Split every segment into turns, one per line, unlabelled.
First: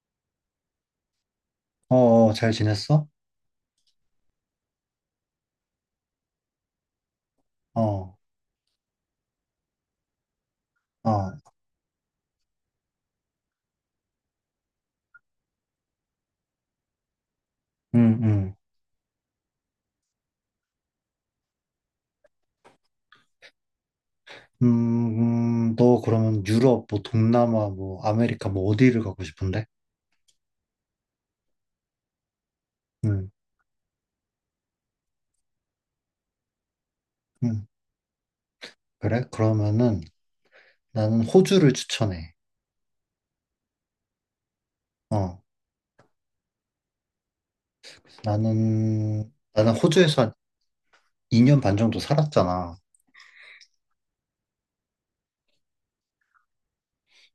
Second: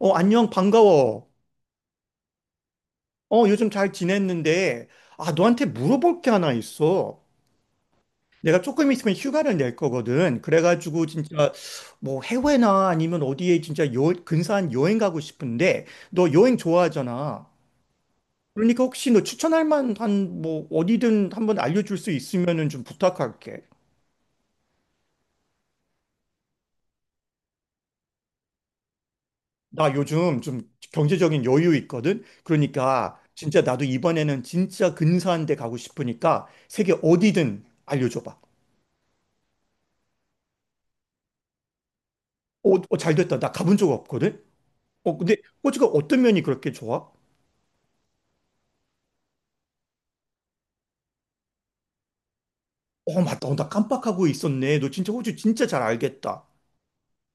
어, 안녕, 반가워.
어, 어, 잘 지냈어?
어, 요즘 잘 지냈는데, 아, 너한테 물어볼 게 하나 있어.
어,
내가 조금 있으면 휴가를 낼 거거든. 그래가지고,
아,
진짜, 뭐, 해외나 아니면 어디에 진짜 요, 근사한 여행 가고 싶은데, 너 여행 좋아하잖아.
음, 음.
그러니까 혹시 너 추천할 만한, 뭐, 어디든 한번 알려줄 수 있으면은 좀 부탁할게.
너 그러면 유럽, 뭐, 동남아, 뭐, 아메리카, 뭐, 어디를 가고 싶은데?
나 요즘 좀 경제적인 여유 있거든. 그러니까,
음,
진짜 나도 이번에는 진짜 근사한 데 가고 싶으니까, 세계 어디든
음.
알려줘봐.
그래? 그러면은 나는 호주를 추천해.
어, 어, 잘 됐다. 나 가본 적 없거든? 어, 근데
어,
호주가 어떤 면이 그렇게 좋아?
나는 호주에서 한 2년 반 정도 살았잖아.
어, 맞다. 어, 나 깜빡하고 있었네. 너 진짜 호주 진짜 잘 알겠다.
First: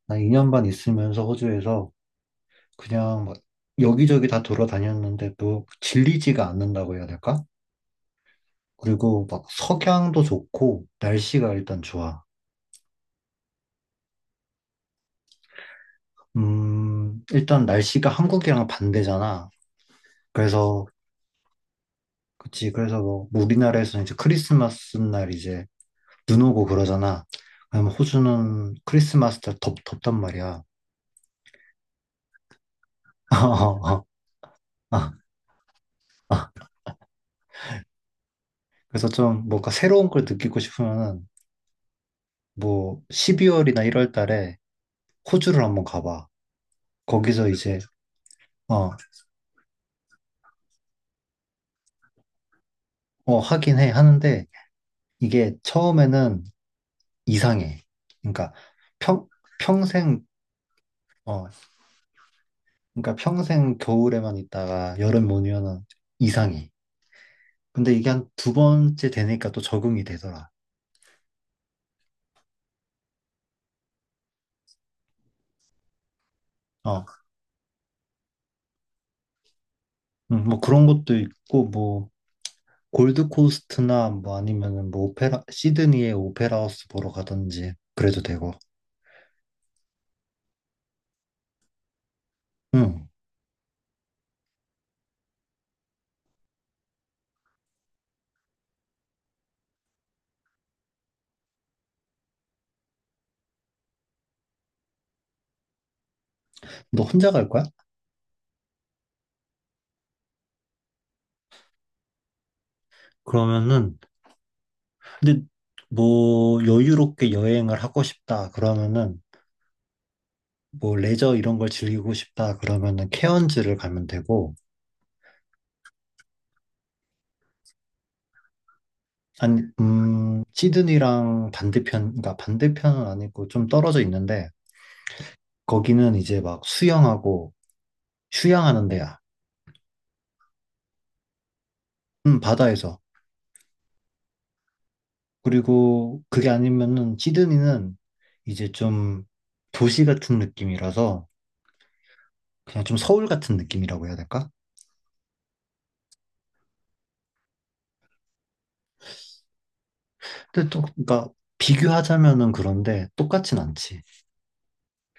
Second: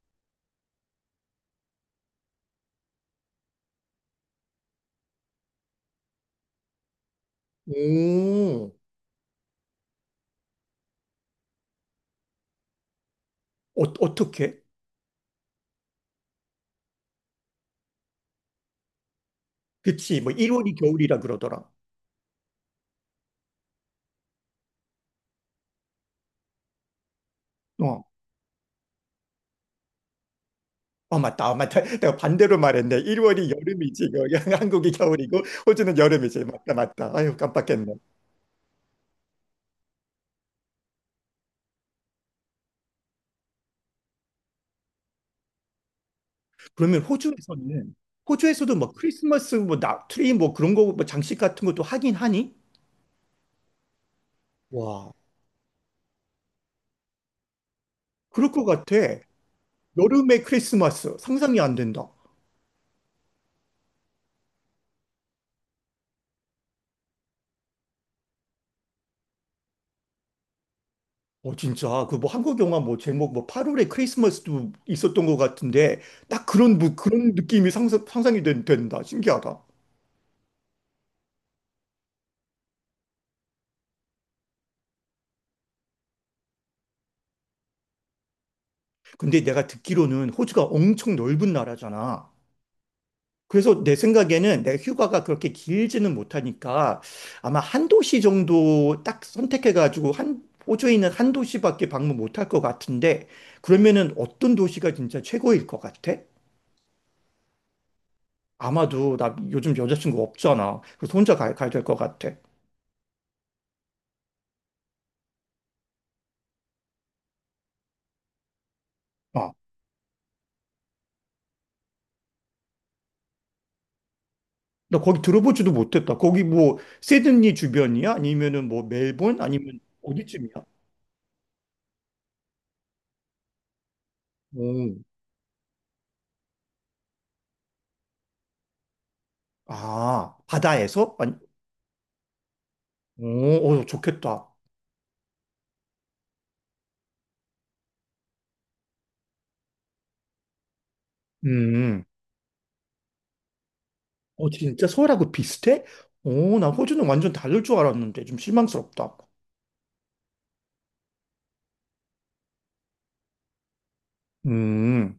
난 2년 반 있으면서 호주에서 그냥 막 여기저기 다 돌아다녔는데 도 질리지가 않는다고 해야 될까?
오,
그리고 막 석양도 좋고, 날씨가 일단 좋아.
어, 어떻게?
일단 날씨가 한국이랑 반대잖아.
그치. 뭐, 1월이
그래서,
겨울이라 그러더라.
그치. 그래서 뭐, 우리나라에서는 이제 크리스마스 날 이제 눈 오고 그러잖아. 그럼
어.
호주는 크리스마스 날 덥단 말이야.
어, 맞다. 어, 맞다. 내가 반대로 말했네. 1월이
어, 어,
여름이지. 그 한국이
어,
겨울이고, 호주는 여름이지.
어.
맞다, 맞다. 아유, 깜빡했네.
그래서 좀 뭔가 새로운 걸 느끼고 싶으면은 뭐 12월이나 1월 달에 호주를 한번 가봐.
그러면
거기서 이제,
호주에서는, 호주에서도 뭐
어,
크리스마스, 뭐, 나, 트리, 뭐 그런 거, 뭐 장식 같은 것도 하긴 하니?
어, 하긴 해. 하는데
와,
이게 처음에는 이상해.
그럴
그러니까
것 같아.
평, 평생,
여름의 크리스마스
어,
상상이 안 된다.
평생 겨울에만 있다가 여름 오면은 이상해. 근데 이게 한 두 번째 되니까 또 적응이 되더라.
어 진짜 그 뭐 한국 영화 뭐 제목 뭐 8월의 크리스마스도 있었던 것 같은데 딱 그런 뭐
어,
그런 느낌이 상상이 된다. 신기하다.
뭐 그런 것도 있고 뭐 골드코스트나 뭐 아니면은 뭐 오페라 시드니의 오페라하우스 보러 가든지 그래도 되고.
근데 내가 듣기로는 호주가 엄청 넓은 나라잖아.
응.
그래서 내 생각에는 내가 휴가가 그렇게 길지는 못하니까 아마 한 도시 정도 딱 선택해가지고 한 호주에 있는 한 도시밖에 방문 못할 것 같은데 그러면은 어떤 도시가 진짜 최고일 것 같아?
너 혼자 갈 거야?
아마도 나 요즘 여자친구 없잖아. 그래서 혼자 가야 될 것 같아.
그러면은 근데 뭐 여유롭게 여행을 하고 싶다 그러면은
어.
뭐 레저 이런 걸 즐기고 싶다 그러면은 케언즈를 가면 되고.
나 거기 들어보지도 못했다. 거기 뭐 시드니 주변이야? 아니면은 뭐 멜본?
아니,
아니면 어디쯤이야?
시드니랑 반대편, 그러니까 반대편은 아니고 좀 떨어져 있는데,
오,
거기는 이제 막 수영하고 휴양하는 데야.
아, 바다에서? 아니,
바다에서.
오, 오, 좋겠다.
그리고 그게 아니면은 시드니는 이제 좀 도시 같은 느낌이라서
음.
그냥 좀 서울 같은 느낌이라고 해야
어,
될까?
진짜 서울하고 비슷해? 오, 나 호주는 완전 다를 줄 알았는데 좀 실망스럽다.
근데 또, 그러니까 비교하자면은 그런데 똑같진 않지.
음.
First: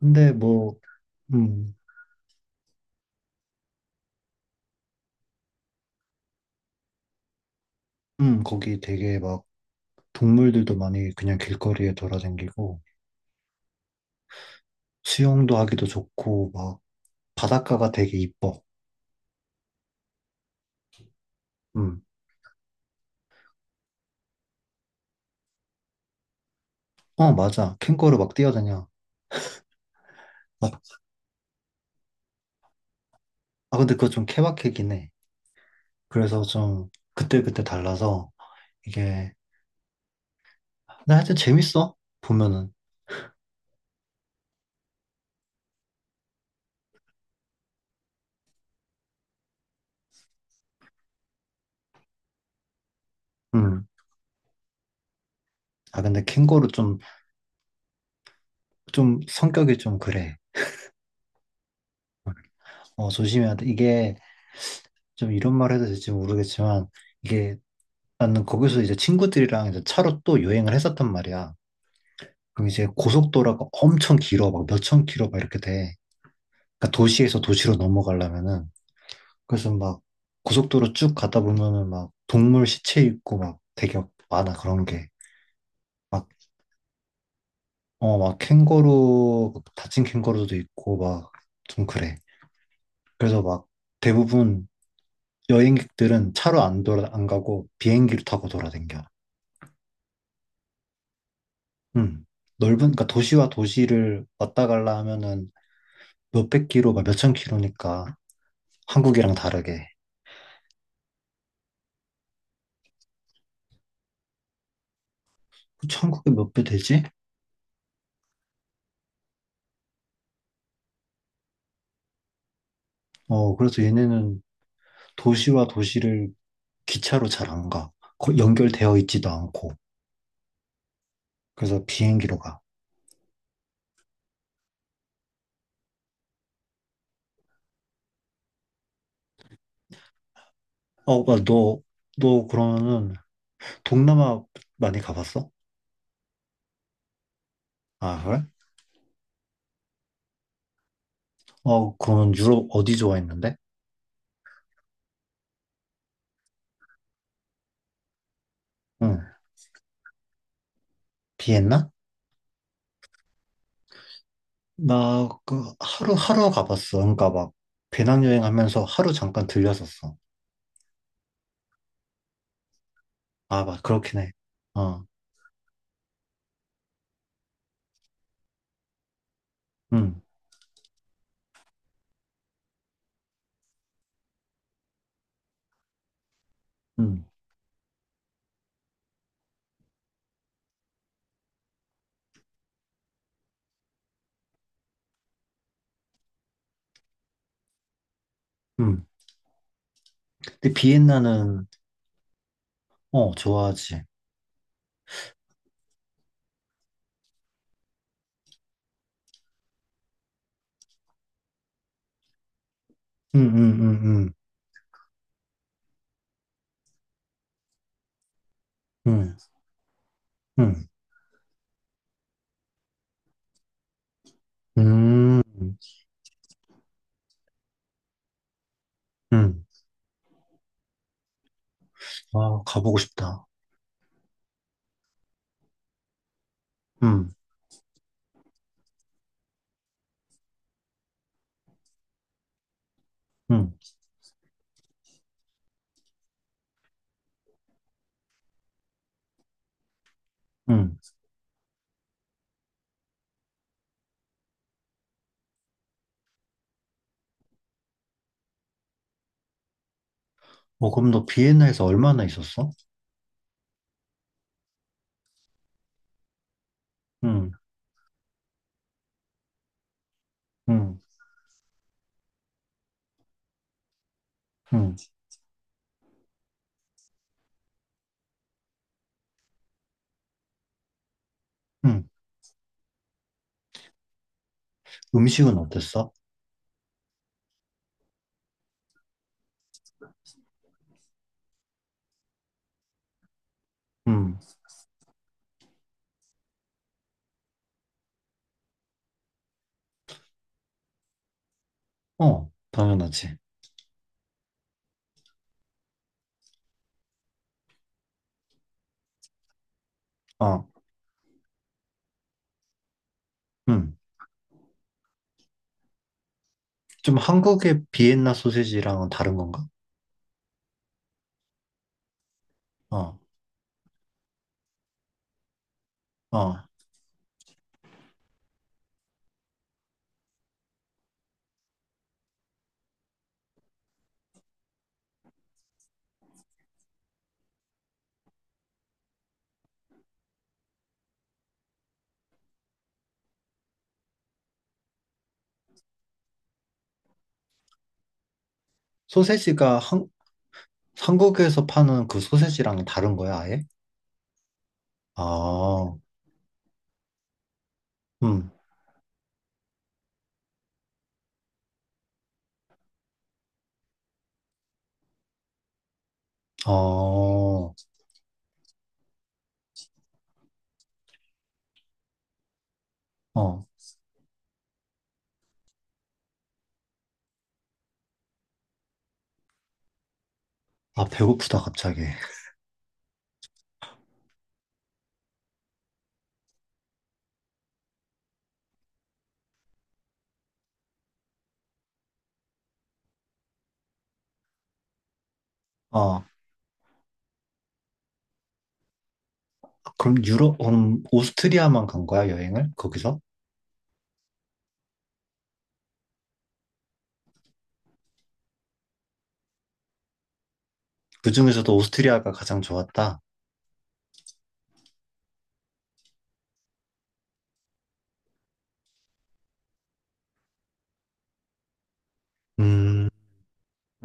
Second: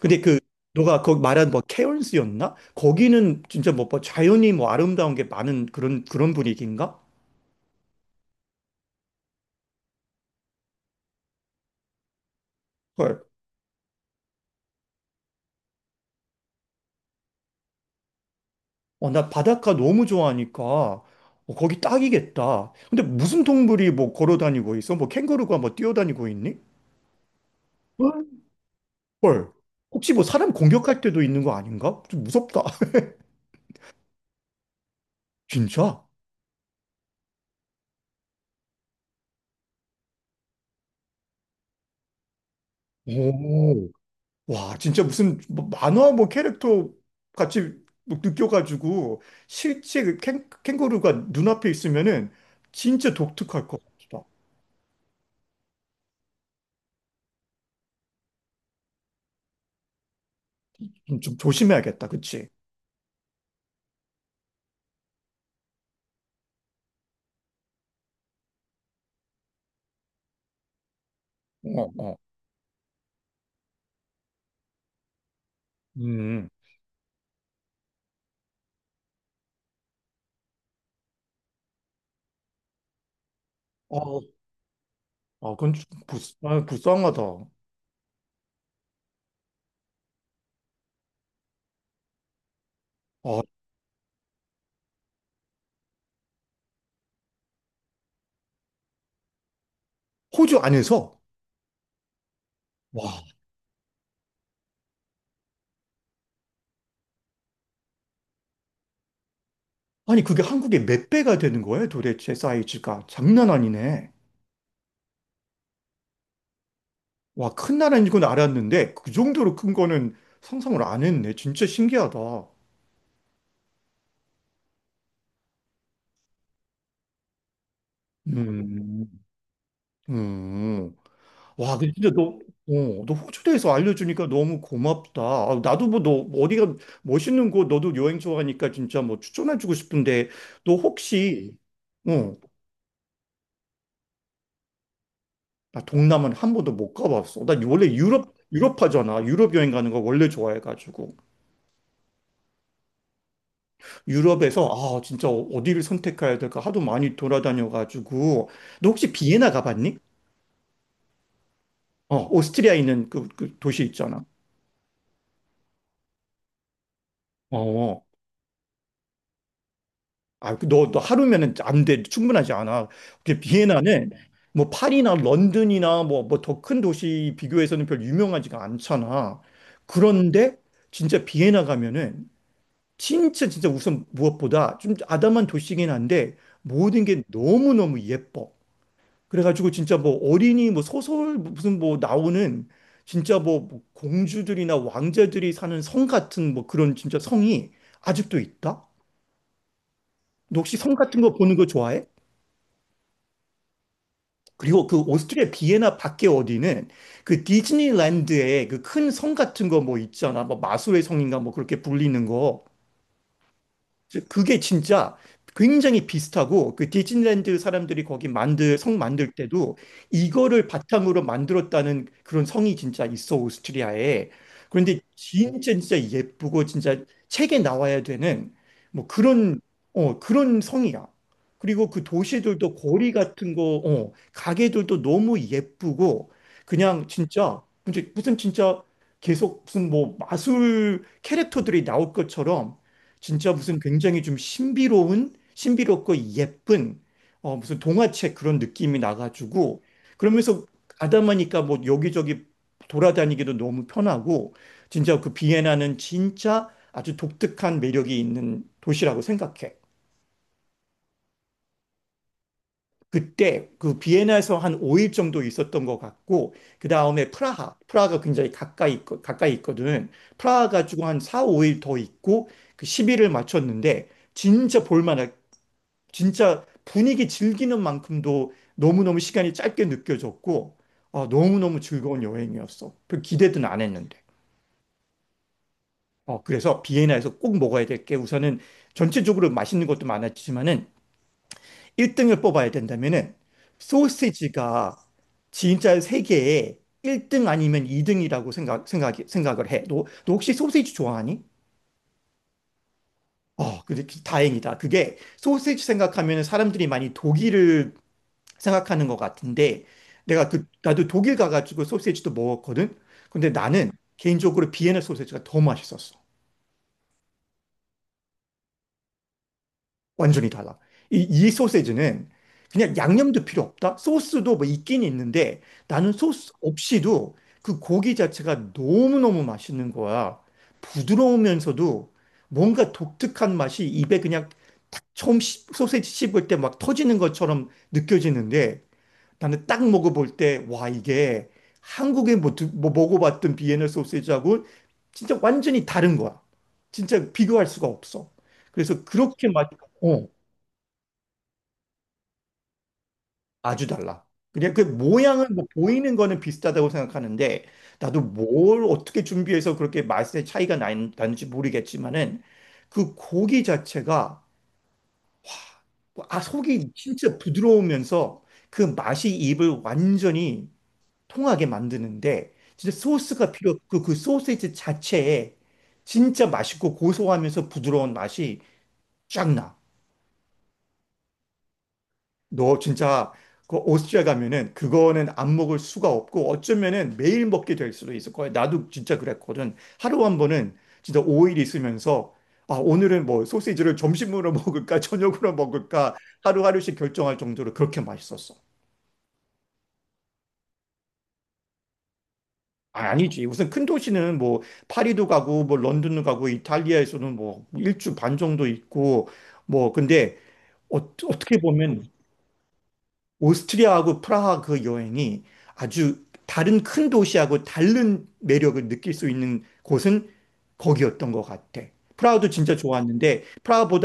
근데 그
뭐,
너가 거기 말한 뭐
음,
케언스였나? 거기는 진짜 뭐, 뭐 자연이 뭐 아름다운 게 많은 그런 그런 분위기인가?
거기 되게 막 동물들도 많이 그냥 길거리에 돌아다니고
헐.
수영도 하기도 좋고 막 바닷가가 되게 이뻐.
어, 나 바닷가 너무 좋아하니까 어, 거기
음.
딱이겠다. 근데 무슨 동물이 뭐 걸어 다니고 있어? 뭐 캥거루가 뭐 뛰어다니고 있니?
어, 맞아. 캥거루
헐.
막 뛰어다녀.
헐. 혹시 뭐 사람
막-
공격할 때도 있는 거 아닌가? 좀 무섭다.
아, 근데 그거 좀 케바케긴 해.
진짜?
그래서 좀 그때그때 달라서 이게, 근데 하여튼 재밌어. 보면은.
오. 와, 진짜 무슨 뭐 만화 뭐 캐릭터 같이 뭐 느껴가지고 실제 그 캥거루가 눈앞에 있으면은 진짜 독특할 것
음.
같다.
아, 근데 캥거루 좀 성격이 좀 그래.
좀, 좀 조심해야겠다. 그치?
어, 조심해야 돼. 이게 좀 이런 말 해도 될지 모르겠지만 이게 나는 거기서 이제 친구들이랑 이제 차로 또 여행을 했었단 말이야.
어, 어.
그럼 이제 고속도로가 엄청 길어. 막 몇천 킬로 막 이렇게 돼.
음.
그러니까 도시에서 도시로 넘어가려면은 그래서 막 고속도로 쭉 가다 보면은 막 동물 시체 있고 막 되게
어,
많아 그런 게.
아, 그건 좀
막,
아, 불쌍하다. 아,
막 캥거루, 막 다친 캥거루도 있고 막 좀 그래. 그래서 막 대부분 여행객들은 차로 안 가고 비행기를 타고 돌아댕겨.
호주 안에서?
음. 넓은, 그러니까
와,
도시와 도시를 왔다 갈라 하면은 몇백 킬로, 막 몇천 킬로니까 한국이랑 다르게.
아니 그게 한국의 몇 배가 되는 거예요, 도대체 사이즈가? 장난 아니네.
그치, 한국에 몇 배 되지?
와, 큰 나라인 건 알았는데 그 정도로 큰 거는 상상을 안 했네. 진짜 신기하다.
어, 그래서 얘네는 도시와 도시를 기차로 잘 안 가. 연결되어
음,
있지도 않고.
음. 와,
그래서
근데 진짜 너,
비행기로 가.
어, 너 호주 대해서 알려주니까 너무 고맙다. 아, 나도 뭐 너 어디가 멋있는 곳, 너도 여행 좋아하니까 진짜 뭐 추천해주고 싶은데 너
어, 오빠,
혹시
너,
어,
너 그러면은 동남아 많이 가봤어?
나 동남아는 한 번도 못 가봤어. 나 원래
아,
유럽,
그래?
유럽파잖아. 유럽 여행 가는 거 원래 좋아해가지고.
어, 그러면 유럽 어디 좋아했는데?
유럽에서, 아, 진짜 어디를 선택해야 될까 하도 많이 돌아다녀가지고. 너 혹시
응.
비엔나 가봤니?
비엔나?
어, 오스트리아 있는 그, 그 도시 있잖아.
나 그 하루 가봤어. 그러니까 막
어, 어.
배낭여행 하면서 하루 잠깐 들렸었어.
아, 그 너, 너 하루면은 안 돼. 충분하지 않아. 그
아,
비엔나는
그렇긴 해.
뭐
어,
파리나 런던이나 뭐, 뭐 더 큰 도시 비교해서는 별 유명하지가 않잖아.
응,
그런데 진짜 비엔나 가면은 진짜 진짜 우선 무엇보다 좀 아담한 도시긴 한데 모든 게
응,
너무너무 예뻐. 그래가지고 진짜 뭐 어린이 뭐 소설 무슨 뭐 나오는 진짜 뭐뭐 공주들이나 왕자들이 사는 성 같은 뭐 그런 진짜 성이 아직도 있다?
응.
너
근데
혹시 성 같은 거 보는 거
비엔나는,
좋아해?
어, 좋아하지.
그리고 그 오스트리아 비엔나 밖에 어디는 그 디즈니랜드에 그 큰 성 같은 거 뭐 있잖아. 뭐 마술의 성인가 뭐 그렇게 불리는 거.
응, 응, 응, 응,
그게 진짜 굉장히 비슷하고 그 디즈니랜드 사람들이 거기 만들 성 만들
응,
때도 이거를 바탕으로 만들었다는 그런 성이 진짜 있어 오스트리아에. 그런데
응,
진짜
응,
진짜 예쁘고 진짜 책에 나와야 되는 뭐 그런
응.
어 그런 성이야. 그리고 그
아,
도시들도
가보고
거리
싶다.
같은 거, 어, 가게들도 너무 예쁘고 그냥
음,
진짜 무슨 무슨 진짜 계속 무슨 뭐 마술 캐릭터들이 나올 것처럼 진짜
음,
무슨 굉장히 좀 신비로운, 신비롭고 예쁜, 어, 무슨 동화책 그런 느낌이 나가지고, 그러면서
음.
가다보니까 뭐 여기저기 돌아다니기도 너무 편하고, 진짜 그 비엔나는 진짜 아주 독특한 매력이 있는 도시라고 생각해.
어, 그럼 너 비엔나에서 얼마나 있었어?
그때 그 비엔나에서 한 5일 정도 있었던 것 같고, 그 다음에
음,
프라하, 프라하가 굉장히 가까이, 가까이 있거든. 프라하
음,
가지고 한 4, 5일 더 있고, 그 10일을 마쳤는데, 진짜
음,
볼만한 진짜 분위기 즐기는 만큼도 너무너무 시간이 짧게 느껴졌고, 어, 너무너무
음.
즐거운 여행이었어. 별 기대는 안 했는데.
음식은 어땠어?
어, 그래서 비엔나에서 꼭 먹어야 될 게 우선은 전체적으로 맛있는 것도 많았지만은 1등을 뽑아야 된다면은
음,
소시지가 진짜 세계에 1등 아니면 2등이라고 생각을 해. 너, 너 혹시 소시지 좋아하니?
당연하지.
어, 근데 다행이다. 그게 소시지 생각하면 사람들이 많이 독일을 생각하는 것 같은데 내가 그
어,
나도 독일 가가지고 소시지도 먹었거든. 근데 나는
음.
개인적으로 비엔나 소시지가 더 맛있었어.
좀 한국의 비엔나 소세지랑은 다른 건가?
완전히 달라. 이 소시지는 그냥
어,
양념도 필요 없다. 소스도 뭐 있긴 있는데 나는 소스
어.
없이도 그 고기 자체가 너무너무 맛있는 거야. 부드러우면서도 뭔가 독특한 맛이 입에 그냥 처음 소시지 씹을 때 막 터지는 것처럼 느껴지는데 나는 딱 먹어볼 때, 와, 이게 한국에 뭐, 뭐 먹어봤던 비엔나 소시지하고 진짜 완전히 다른 거야. 진짜 비교할 수가 없어. 그래서 그렇게 맛,
소세지가
어,
한국에서 파는 그 소세지랑 다른 거야, 아예?
아주 달라. 그냥 그 모양은 뭐
아,
보이는 거는 비슷하다고 생각하는데, 나도
음,
뭘 어떻게 준비해서 그렇게 맛의 차이가 나는지 모르겠지만은, 그 고기 자체가, 뭐, 아, 속이 진짜
어,
부드러우면서 그 맛이 입을 완전히 통하게 만드는데 진짜 소스가
어.
필요 없고 그 소세지 자체에 진짜 맛있고 고소하면서 부드러운 맛이 쫙 나.
아, 배고프다, 갑자기.
너 진짜 그 오스트리아 가면은 그거는 안 먹을 수가 없고 어쩌면은 매일 먹게 될 수도 있을 거야. 나도 진짜 그랬거든. 하루 한 번은 진짜 5일 있으면서 아, 오늘은 뭐 소시지를 점심으로 먹을까 저녁으로 먹을까
어,
하루하루씩 결정할 정도로 그렇게 맛있었어.
그럼 유럽, 오스트리아만 간 거야, 여행을?
아,
거기서?
아니지. 우선 큰 도시는 뭐 파리도 가고 뭐 런던도 가고 이탈리아에서는 뭐 일주 반 정도 있고 뭐 근데 어,
그
어떻게
중에서도
보면
오스트리아가 가장 좋았다.
오스트리아하고 프라하 그 여행이 아주 다른 큰 도시하고 다른 매력을 느낄 수 있는 곳은 거기였던 것 같아. 프라하도 진짜
음.
좋았는데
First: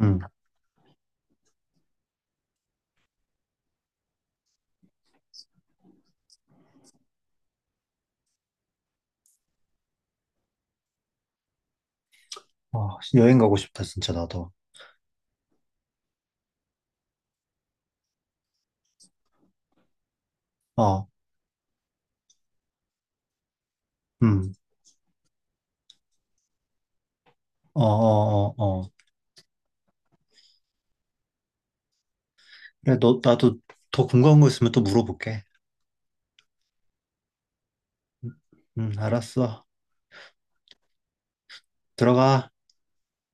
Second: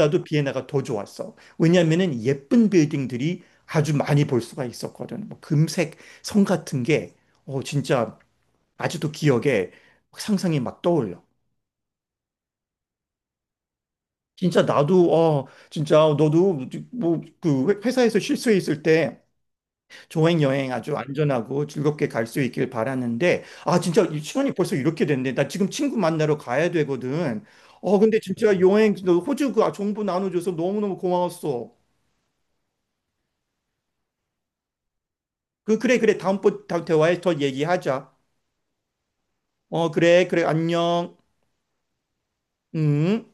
음.
비엔나가 더 좋았어. 왜냐면은 예쁜 빌딩들이 아주 많이 볼 수가 있었거든. 뭐 금색 성 같은 게 어, 진짜 아직도 기억에 막 상상이 막 떠올려.
아, 여행 가고 싶다, 진짜, 나도.
진짜 나도 어 진짜 너도 뭐 그 회사에서 쉴 수 있을 때 조행 여행 아주
어,
안전하고 즐겁게 갈 수 있길 바라는데 아 진짜 이 시간이
음.
벌써 이렇게 됐네. 나 지금 친구 만나러 가야 되거든.
어,
어 근데
어,
진짜
어, 어.
여행 너 호주 그 정보 나눠줘서 너무너무 고마웠어.
그래, 나도 더 궁금한 거 있으면 또 물어볼게.
그 그래 그래 다음번 대화에 더 얘기하자.
음, 알았어.
어 그래 그래 안녕.
들어가.
음.